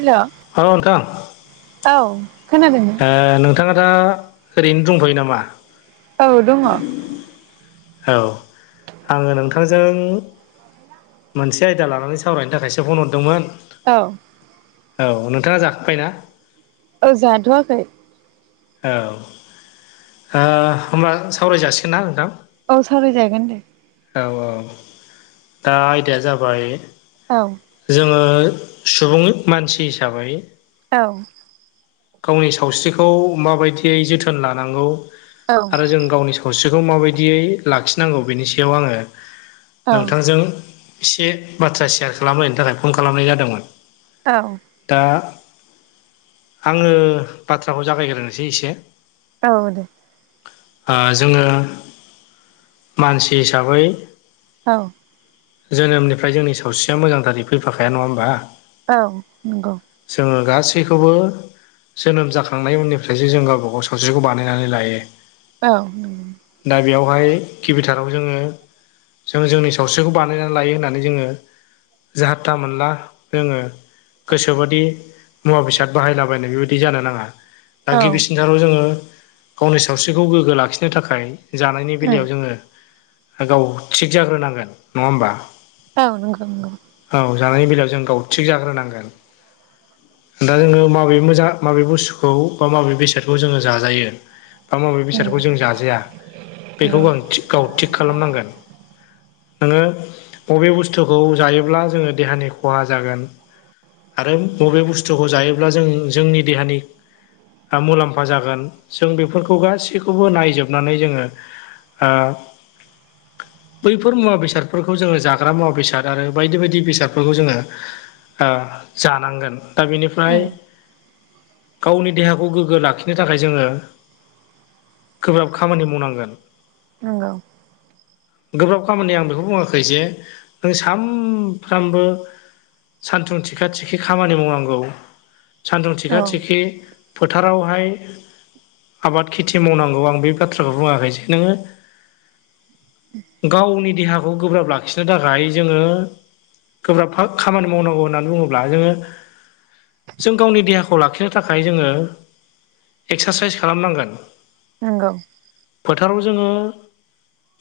हेल' औ नोंथां औ खोनादों नों नोंथाङा दा ओरैनो दंफायो नामा? औ दङ औ आङो नोंथांजों मोनसे आयदा लानानै सावरायनो थाखायसो फन हरदोंमोन औ औ नोंथाङा जाखांबाय ना? औ जाथ'वाखै औ होनब्ला सावराय जासिगोन ना नोंथां? औ सावराय जायगोन दे औ औ दा आयदाया जाबाय औ जोङो सुबुं मानसि हिसाबै औ गावनि सावस्रिखौ माबायदियै जोथोन लानांगौ औ आरो जों गावनि सावस्रिखौ माबायदियै लाखिनांगौ बेनि सायाव आङो औ नोंथांजों एसे बाथ्रा सेयार खालामहनि थाखाय फन खालामनाय जादोंमोन औ दा आङो बाथ्राखौ जागायग्रोसै एसे औ दे ओ जोङो मानसि हिसाबै औ जोनोमनिफ्राय जोंनि सावस्रिया मोजांथारै फैफाखाया नङा होनोमबा? औ नंगौ जोङो गासैखौबो जोनोम जाखांनायनि उननि फ्रायसो जों गावबा गाव सावस्रिखौ बानायनानै लायो औ दा बेयावहाय गिबिथाराव जोङो जों जोंनि सावस्रिखौ बानायनानै लायो होननानै जोङो जाहाथ था मोनला जोङो गोसोबादि मुवा बेसाद बाहायलाबायनाय बेबायदि जानो नाङा दा औ गिबिसिनथाराव जोङो गावनि सावस्रिखौ गोग्गो लाखिनो थाखाय जानायनि उम बेलायाव जोङो गाव थिग जाग्रोनांगोन नङा होमबा? औ नंगौ नंगौ औ जानायनि बेलायाव जों गाव थिग जाग्रोनांगोन दा जोङो माबे मोजा माबे बुस्थुखौ बा माबे बेसादखौ जोङो जाजायो बा माबे बेसादखौ जों जाजाया बेखौ नंगौ आं थि गाव थिग खालामनांगोन नोङो बबे बुस्थुखौ जायोब्ला जोङो देहानि खहा जागोन आरो बबे बुस्थुखौ जायोब्ला जों जोंनि देहानि फा मुलाम्फा जागोन जों बेफोरखौ गासैखौबो नायजोबनानै जोङो आ बैफोर मुवा बेसादफोरखौ जोङो जाग्रा मुवा बेसाद आरो बायदि बायदि बेसादफोरखौ जोङो आ जानांगोन दा बेनिफ्राय नंगौ गावनि देहाख खौ गोग्गो लाखिनो थाखाय जोङो, गोब्राब खामानि मावनांगोन। नंगौ। [inaudible] गोब्राब खामानि आं बेखौ बुङाखै जे नों सानफ्रामबो सान्थुं थिखा थिखि खामानि मावनांगौ। सान्दुं उम नंगौ थिखा औ थिखि फोथारावहाय आबाद खेथि मावनांगौ आं बे बाथ्राखौ बुङाखै जे नोङो गावनि देहाखौ गोब्राब लाखिनो थाखाय जोङो गोब्राब हो खामानि मावनांगौ होननानै बुङोब्ला जोङो जों गावनि देहाखौ लाखिनो थाखाय जोङो एक्सा सायस खालाम नांगोन। नंगौ। फोथाराव जोङो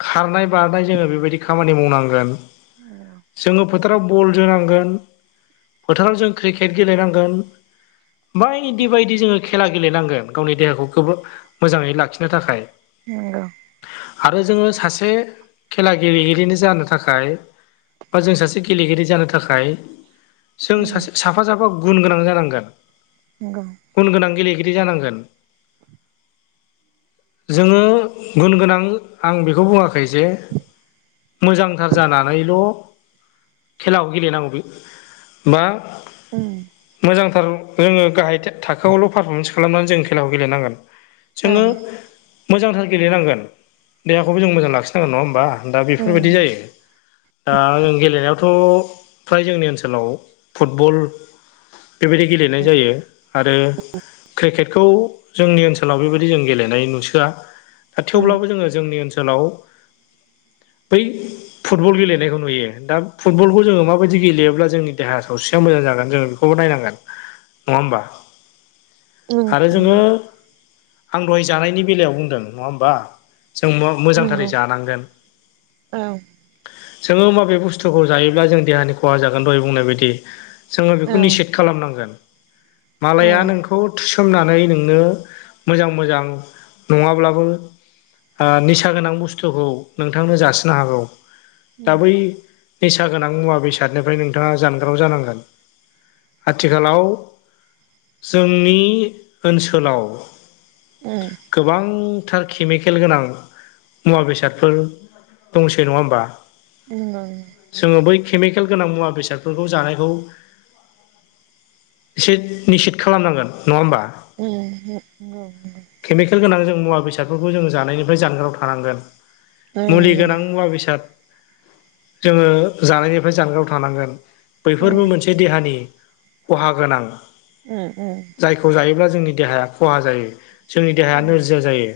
खारनाय बारनाय जोङो बेबायदि खामानि मावनांगोन। जोङो फोथाराव बल जोनांगोन। फोथाराव जों क्रिकेट गेलेनांगोन। बायदि बायदि जोङो खेला गेलेनांगोन गावनि देहाखोखौबो मोजाङै लाखिनो थाखाय। नोंगौ। आरो जोङो सासे खेला गेलेगिरिनि जानो थाखाय बा जों सासे गेलेगिरि जानो थाखाय जों उम सासे साफा साफा गुन गोनां जानांगोन। नंगौ गुन गोनां गेलेगिरि जानांगोन। जोङो गुन गोनां आं बेखौ बुङाखै जे मोजांथार जानानैल' खेलाखौ गेलेनांगौ बे बा उम मोजांथार जोङो गाहाय था-थाखोआवल' पारफरमेन्स खालामनानै जों खेलाखौ गेलेनांगोन। औ जोङो मोजांथार गेलेनांगोन देहाखौबो जों मोजां लाखिनांगोन नङा होमबा? दा बेफोरबायदि उम जायो। दा आं गेलेनायावथ' फ्राय जोंनि ओनसोलाव फुट बल बेबायदि गेलेनाय जायो। आरो क्रिकेटखौ जोंनि ओनसोलाव बेबायदि जों गेलेनाय नुसोआ। दा उम थेवब्लाबो जोङो जोंनि ओनसोलाव बै फुटबल गेलेनायखौ नुयो। दा फुटबलखौ जोङो माबायदि गेलेयोब्ला जोंनि देहाया सावस्रिया मोजां जागोन। जोङो खौबो नायनांगोन नङा होमबा? आरो उम जोङो आं दहाय जानायनि बेलायाव बुंदों। नङा होमबा? जों मुवा मोजांथारै नंगौ जानांगोन। औ जोङो माबे बुस्थुखौ जायोब्ला जों देहानि खहा जागोन दहाय बुंनाय बायदि जोङो औ बेखौ निसिथ खालामनांगोन। औ मालाया नोंख खौ थुसोमनानै नोंनो मोजां मोजां नङा ब्लाबो आ निसा गोनां बुस्थुखौ नोंथांनो जासिनो हागौ। दा उम बै निसा गोनां मुवा बेसादनिफ्राय नोंथाङा जानगाराव जानांगोन। आथिखालाव जोंनि ओनसोलाव उम गोबांथार केमिकेल गोनां मुवा बेसादफोर दंसै नङा होमबा? उम ओं जोङो बै केमिकेल गोनां मुवा बेसादफोरखौ जानायखौ एसे निसित खालामनांगोन नङा होमबा ओम होम नोंगौ नोंगौ केमिकेल गोनां जों मुवा बेसादफोरखौ जों जानायनिफ्राय जानगाराव थानांगोन मुलि गोनां मुवा बेसाद जोङो जानायनिफ्राय जानगाराव थानांगोन बैफोरबो मोनसे देहानि खहा गोनां ओम ओम जायखौ जायोब्ला जोंनि देहाया खहा जायो जोंनि देहाया नोरजिया जायो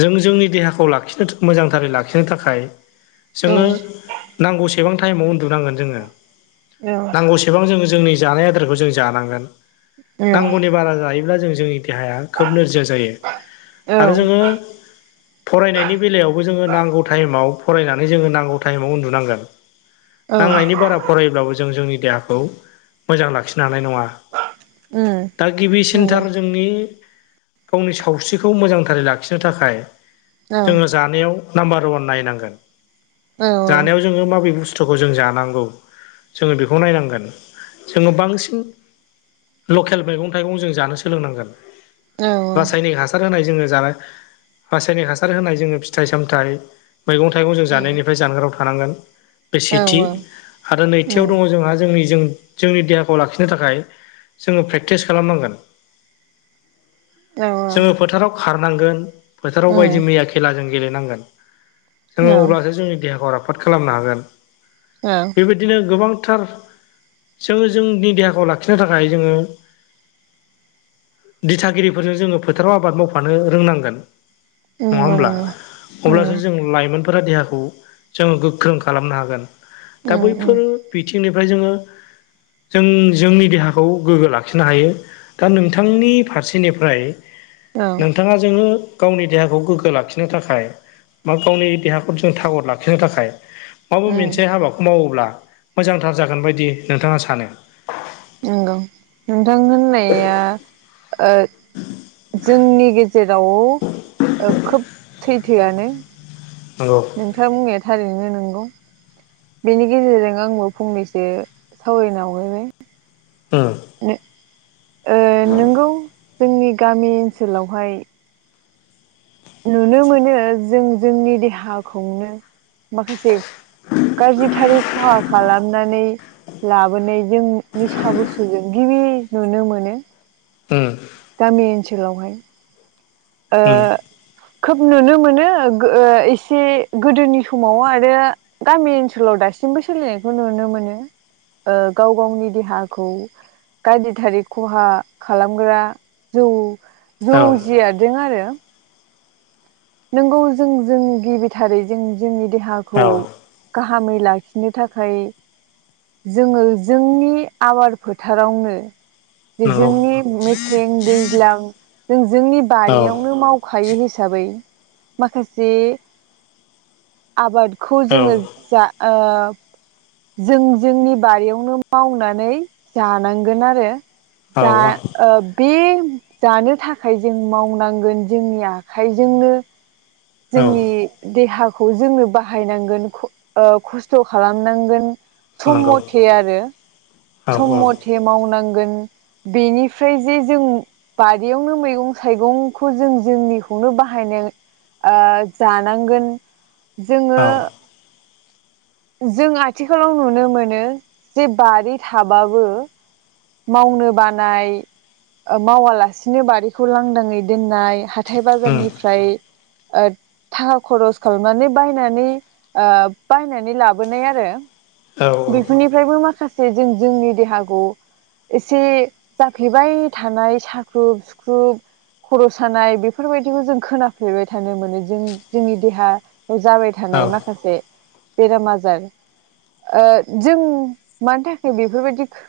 जों जोंनि देहाखौ लाखिनो मोजांथारै लाखिनो थाखाय जोङो नांगौसेबां टाइमाव उन्दुनांगोन जोङो नांगौसे सेबां जों जोंनि जानाय आदारखौ जों जानांगोन नांगौनि बारा जायोब्ला जों जोंनि देहाया खोब नोरजिया जायो आरो जोङो फरायनायनि बेलायावबो जोङो नांगौ टाइमाव फरायनानै जोङो नांगौ टाइमाव उन्दुनांगोन नांनायनि बारा फरायोब्लाबो जों जोंनि देहाखौ मोजां लाखिनो हानाय नङा दा गिबिसिनथार जों नि गावनि सावस्रिखौ मोजांथारै लाखिनो थाखाय जोङो जानायाव नाम्बार उवान नायनांगोन जानायाव जोङो माबे बुस स्थुखौ जों जानांगौ जोङो बेखौ नायनांगोन जोङो बांसिन लकेल मैगं थाइगं जों जानो सोलोंनांगोन रासायनिक हास हासार होनाय जोङो जानाय रासायनिक हासार होनाय जोङो फिथाइ सामथाय मैगं थाइगं जों जानायनिफ्राय जानगाराव थानांगोन बे सेथि आरो नैथियाव दङ जोंहा जोंनि जों जोंनि देहाखौ लाखिनो थाखाय जोङो प्रेक्टिस खालाम नांगोन जोङो फोथाराव खारनांगोन फोथाराव बायदि मैया खेला जों गेलेनांगोन जोङो अब्लासो जोंनि देहाखौ राफोद खालामनो हागोन [unintelligible] बेबायदिनो गोबांथार जोङो जोंनि देहाखौ लाखि लाखिनो थाखाय जोङो दिथागिरिफोरजों जोङो फोथाराव आबाद मावफानो रोंनांगोन नङा होमब्ला अब्लासो जों लाइमोन फोरा देहाखौ जोङो गोख्रों खालामनो हागोन दा बैफोरो बिथिंनिफ्राय जोङो जों जोंनि देहाखौ गोग्गो लाखिनो हायो दा नोंथांनि फारसेनिफ्राय बिथाङा जोंनो गावनि देहाखौ गोग्गो लाखिनो थाखाय [unintelligible] देहाखौ जों थागर लाखिनो थाखाय माबा मोनसे हाबाखौ मावोब्ला मोजांथार जागोन बायदि नोंथाङा सानो नंगौ नोंथां होननाया [unintelligible] जोंनि गेजेराव खोब सैथोआनो नंगौ नोंथाङा बुंनाया थारैनो नोंगौ बेनि गेजेरजों आंबो फंनैसो सावरायना [unintelligible] ओ नोंगौ जोंनि गामि ओनसोलावहाय नुनो मोनो जों जोंनि देहाखौनो माखासे गाज्रिथारै खहा खालामनानै लाबोनाय जों निसा बुस्सुजों गिबि नुनो मोनो [unintelligible] गामि ओनसोलावहाय ओ उम उम खोब नुनो मोनो ओ एसे गोदोनि समाव आरो गामि ओनसोलाव दासिमबो सोलिनायखौ नुनो मोनो गाव गावनि देहाखौ गाज्रि थारै खहा खालामग्रा जौ जौ औ जियादजों आरो नोंगौ जों जों गिबिथारै जों जोंनि देहाखौ औ गाहामै लाखिनो थाखाय जोङो जोंनि आबाद फोथारावनो जे नंगौ जोंनि मेसें दैज्लां जों जोंनि औ बारियावनो माव खायै हिसाबै माखासे आबादखौ औ जोङो जा ओ जों जोंनि बारियावनो मावनानै जानांगोन आरो जा औ ओ बे जानो थाखाय जों मावनांगोन जोंनि आखाइजोंनो जोंनि देहाखौ जोङो बाहायनांगोन ओ खस्थ' खालामनांगोन सम नंगौ मथे आरो औ सम औ मथे मावनांगोन बेनिफ्राय जे जों बारियावनो मैगं थाइगंखौ जों जोंनिखौनो बाहायनो ओ जानांगोन जोङो औ जों आथिखालाव नुनो मोनो जे बारि थाबाबो मावनो बानाय ओमावा उम ओद थाखा खरस खालामनानै बायनानै ओ बायनानै लाबोनाय आरो औ बेफोरनिफ्रायबो माखासे जों -जोंनि देहाखौ एसे जाफ्लेबाय थानाय साख्रुब -सुख्रुब खर' सानाय बेफोरबायदिखौ जों खोनाफ्लेबाय थानो मोनो जों -जोंनि देहा जाबाय औ थानाय माखासे बेराम आजार ओ जों मानि थाखाय बेफोरबायदि खो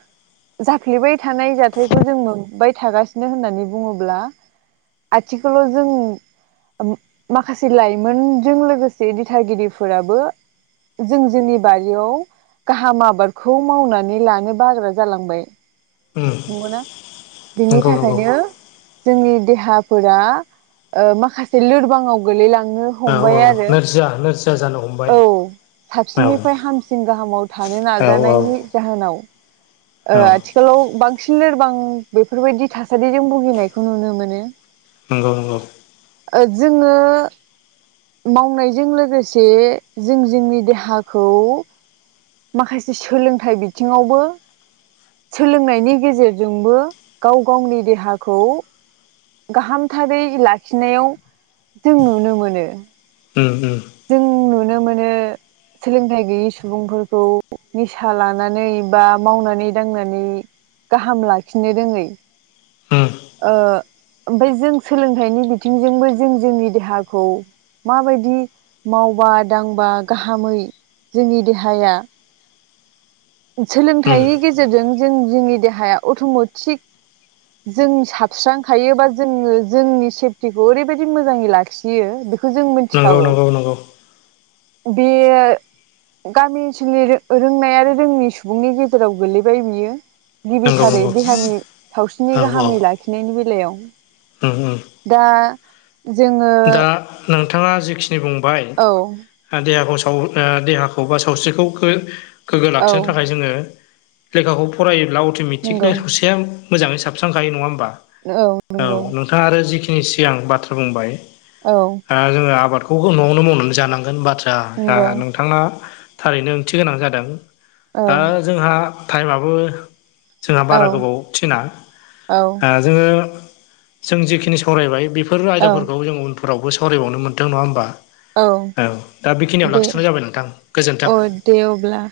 जाफ्लेबाय थानाय जाथायखौ जों मोनबाय थागासिनो होननानै बुङोब्ला आथिखालाव जों माखासे लाइमोनजों लोगोसे दिथागिरिफोराबो जों -जोंनि बारियाव गाहाम आबादखौ मावनानै लानो बाग्रा जालांबाय उम नंगौ ना बिनि नंगौ नंगौ थाखायनो जोंनि देहाफोरा ओ माखासे लोरबाङाव गोलैलाङो नो औ हमबाय आरो नोरजिया नोरजिया जानो हमबाय औ औ साबसिननिफ्राय हामसिन गाहामाव थानो औ औ नाजानायनि जाहोनाव ओ औ आथि आलाव बांसिन लोरबां बेफोरबायदि थासारिजों भुगिनायखौ नुनो मोनो नंगौ- नंगौ ओ जोङो मावनायजों लोगोसे जों -जोंनि देहाखौ माखासे सोलोंथाइ बिथिङावबो सोलोंनायनि गेजेरजोंबो गाव- गावनि देहाखौ गाहामथारै लाखिनायाव जों नुनो मोनो ओम- ओम जों नुनो मोनो सोलोंथाइ गैयि सुबुंफोरखौ निसा लानानै बा मावनानै दांनानै गाहाम लाखिनो रोङै उम ओ ओमफाय जों सोलोंथाइनि बिथिंजोंबो जों -जोंनि देहाखौ माबायदि मावबा- दांबा गाहामै जोंनि देहाया उम सोलोंथाइनि गेजेरजों जों - जोंनि देहाया अट'म'टिक जों साबस्रांखायो बा जोङो जोंनि सिटिखौ ओरैबायदि मोजाङै लाखियो बेखौ बेखौ जों नंगौ मोनथिखागौ नंगौ नंगौ बेयो गामि ओनसोलनि रोंनाय आरो रोङै सुबुंनि गेजेराव गोलैबाय बियो नंगौ गिबिथारै नंगौ देहानि सावस्रिनि गाहामै लाखिनायनि बेलायाव उम-उम दा जोङो दा नोंथाङा जेखिनि बुंबाय औ देहाखौ साव ओ देहाखौ बा सावस्रिखौ गोग्गो औ लाखिनो थाखाय जोङो लेखाखौ फरायोब्ला नंगौ अट'मेटिकनो सेम मोजाङै साबस्रांखायो नङा होमबा औ नंगौ औ नोंथाङा आरो जिखिनि सिगां बाथ्रा बुंबाय औ ओ जोङो आबादखौ न'आवनो मावनानै जानांगोन। बाथ्रायाआ नंगौ नोंथाङना थारैनो ओंथि गोनां जादों। औ दा जोंहा टाइमाबो जोंहा औ बारा गोबाव थिना औ ओ जोङो जों जिखिनि सावरायबाय बेफोर आयदाफोरखौ औ जों उनाव उनफोरावबो सावरायबावनो मोन्थों। नङा होमबा औ दा बेखिनियाव लाखिथ'नाय जाबाय नोंथां गोजोन्थों। दे‌ अब्ला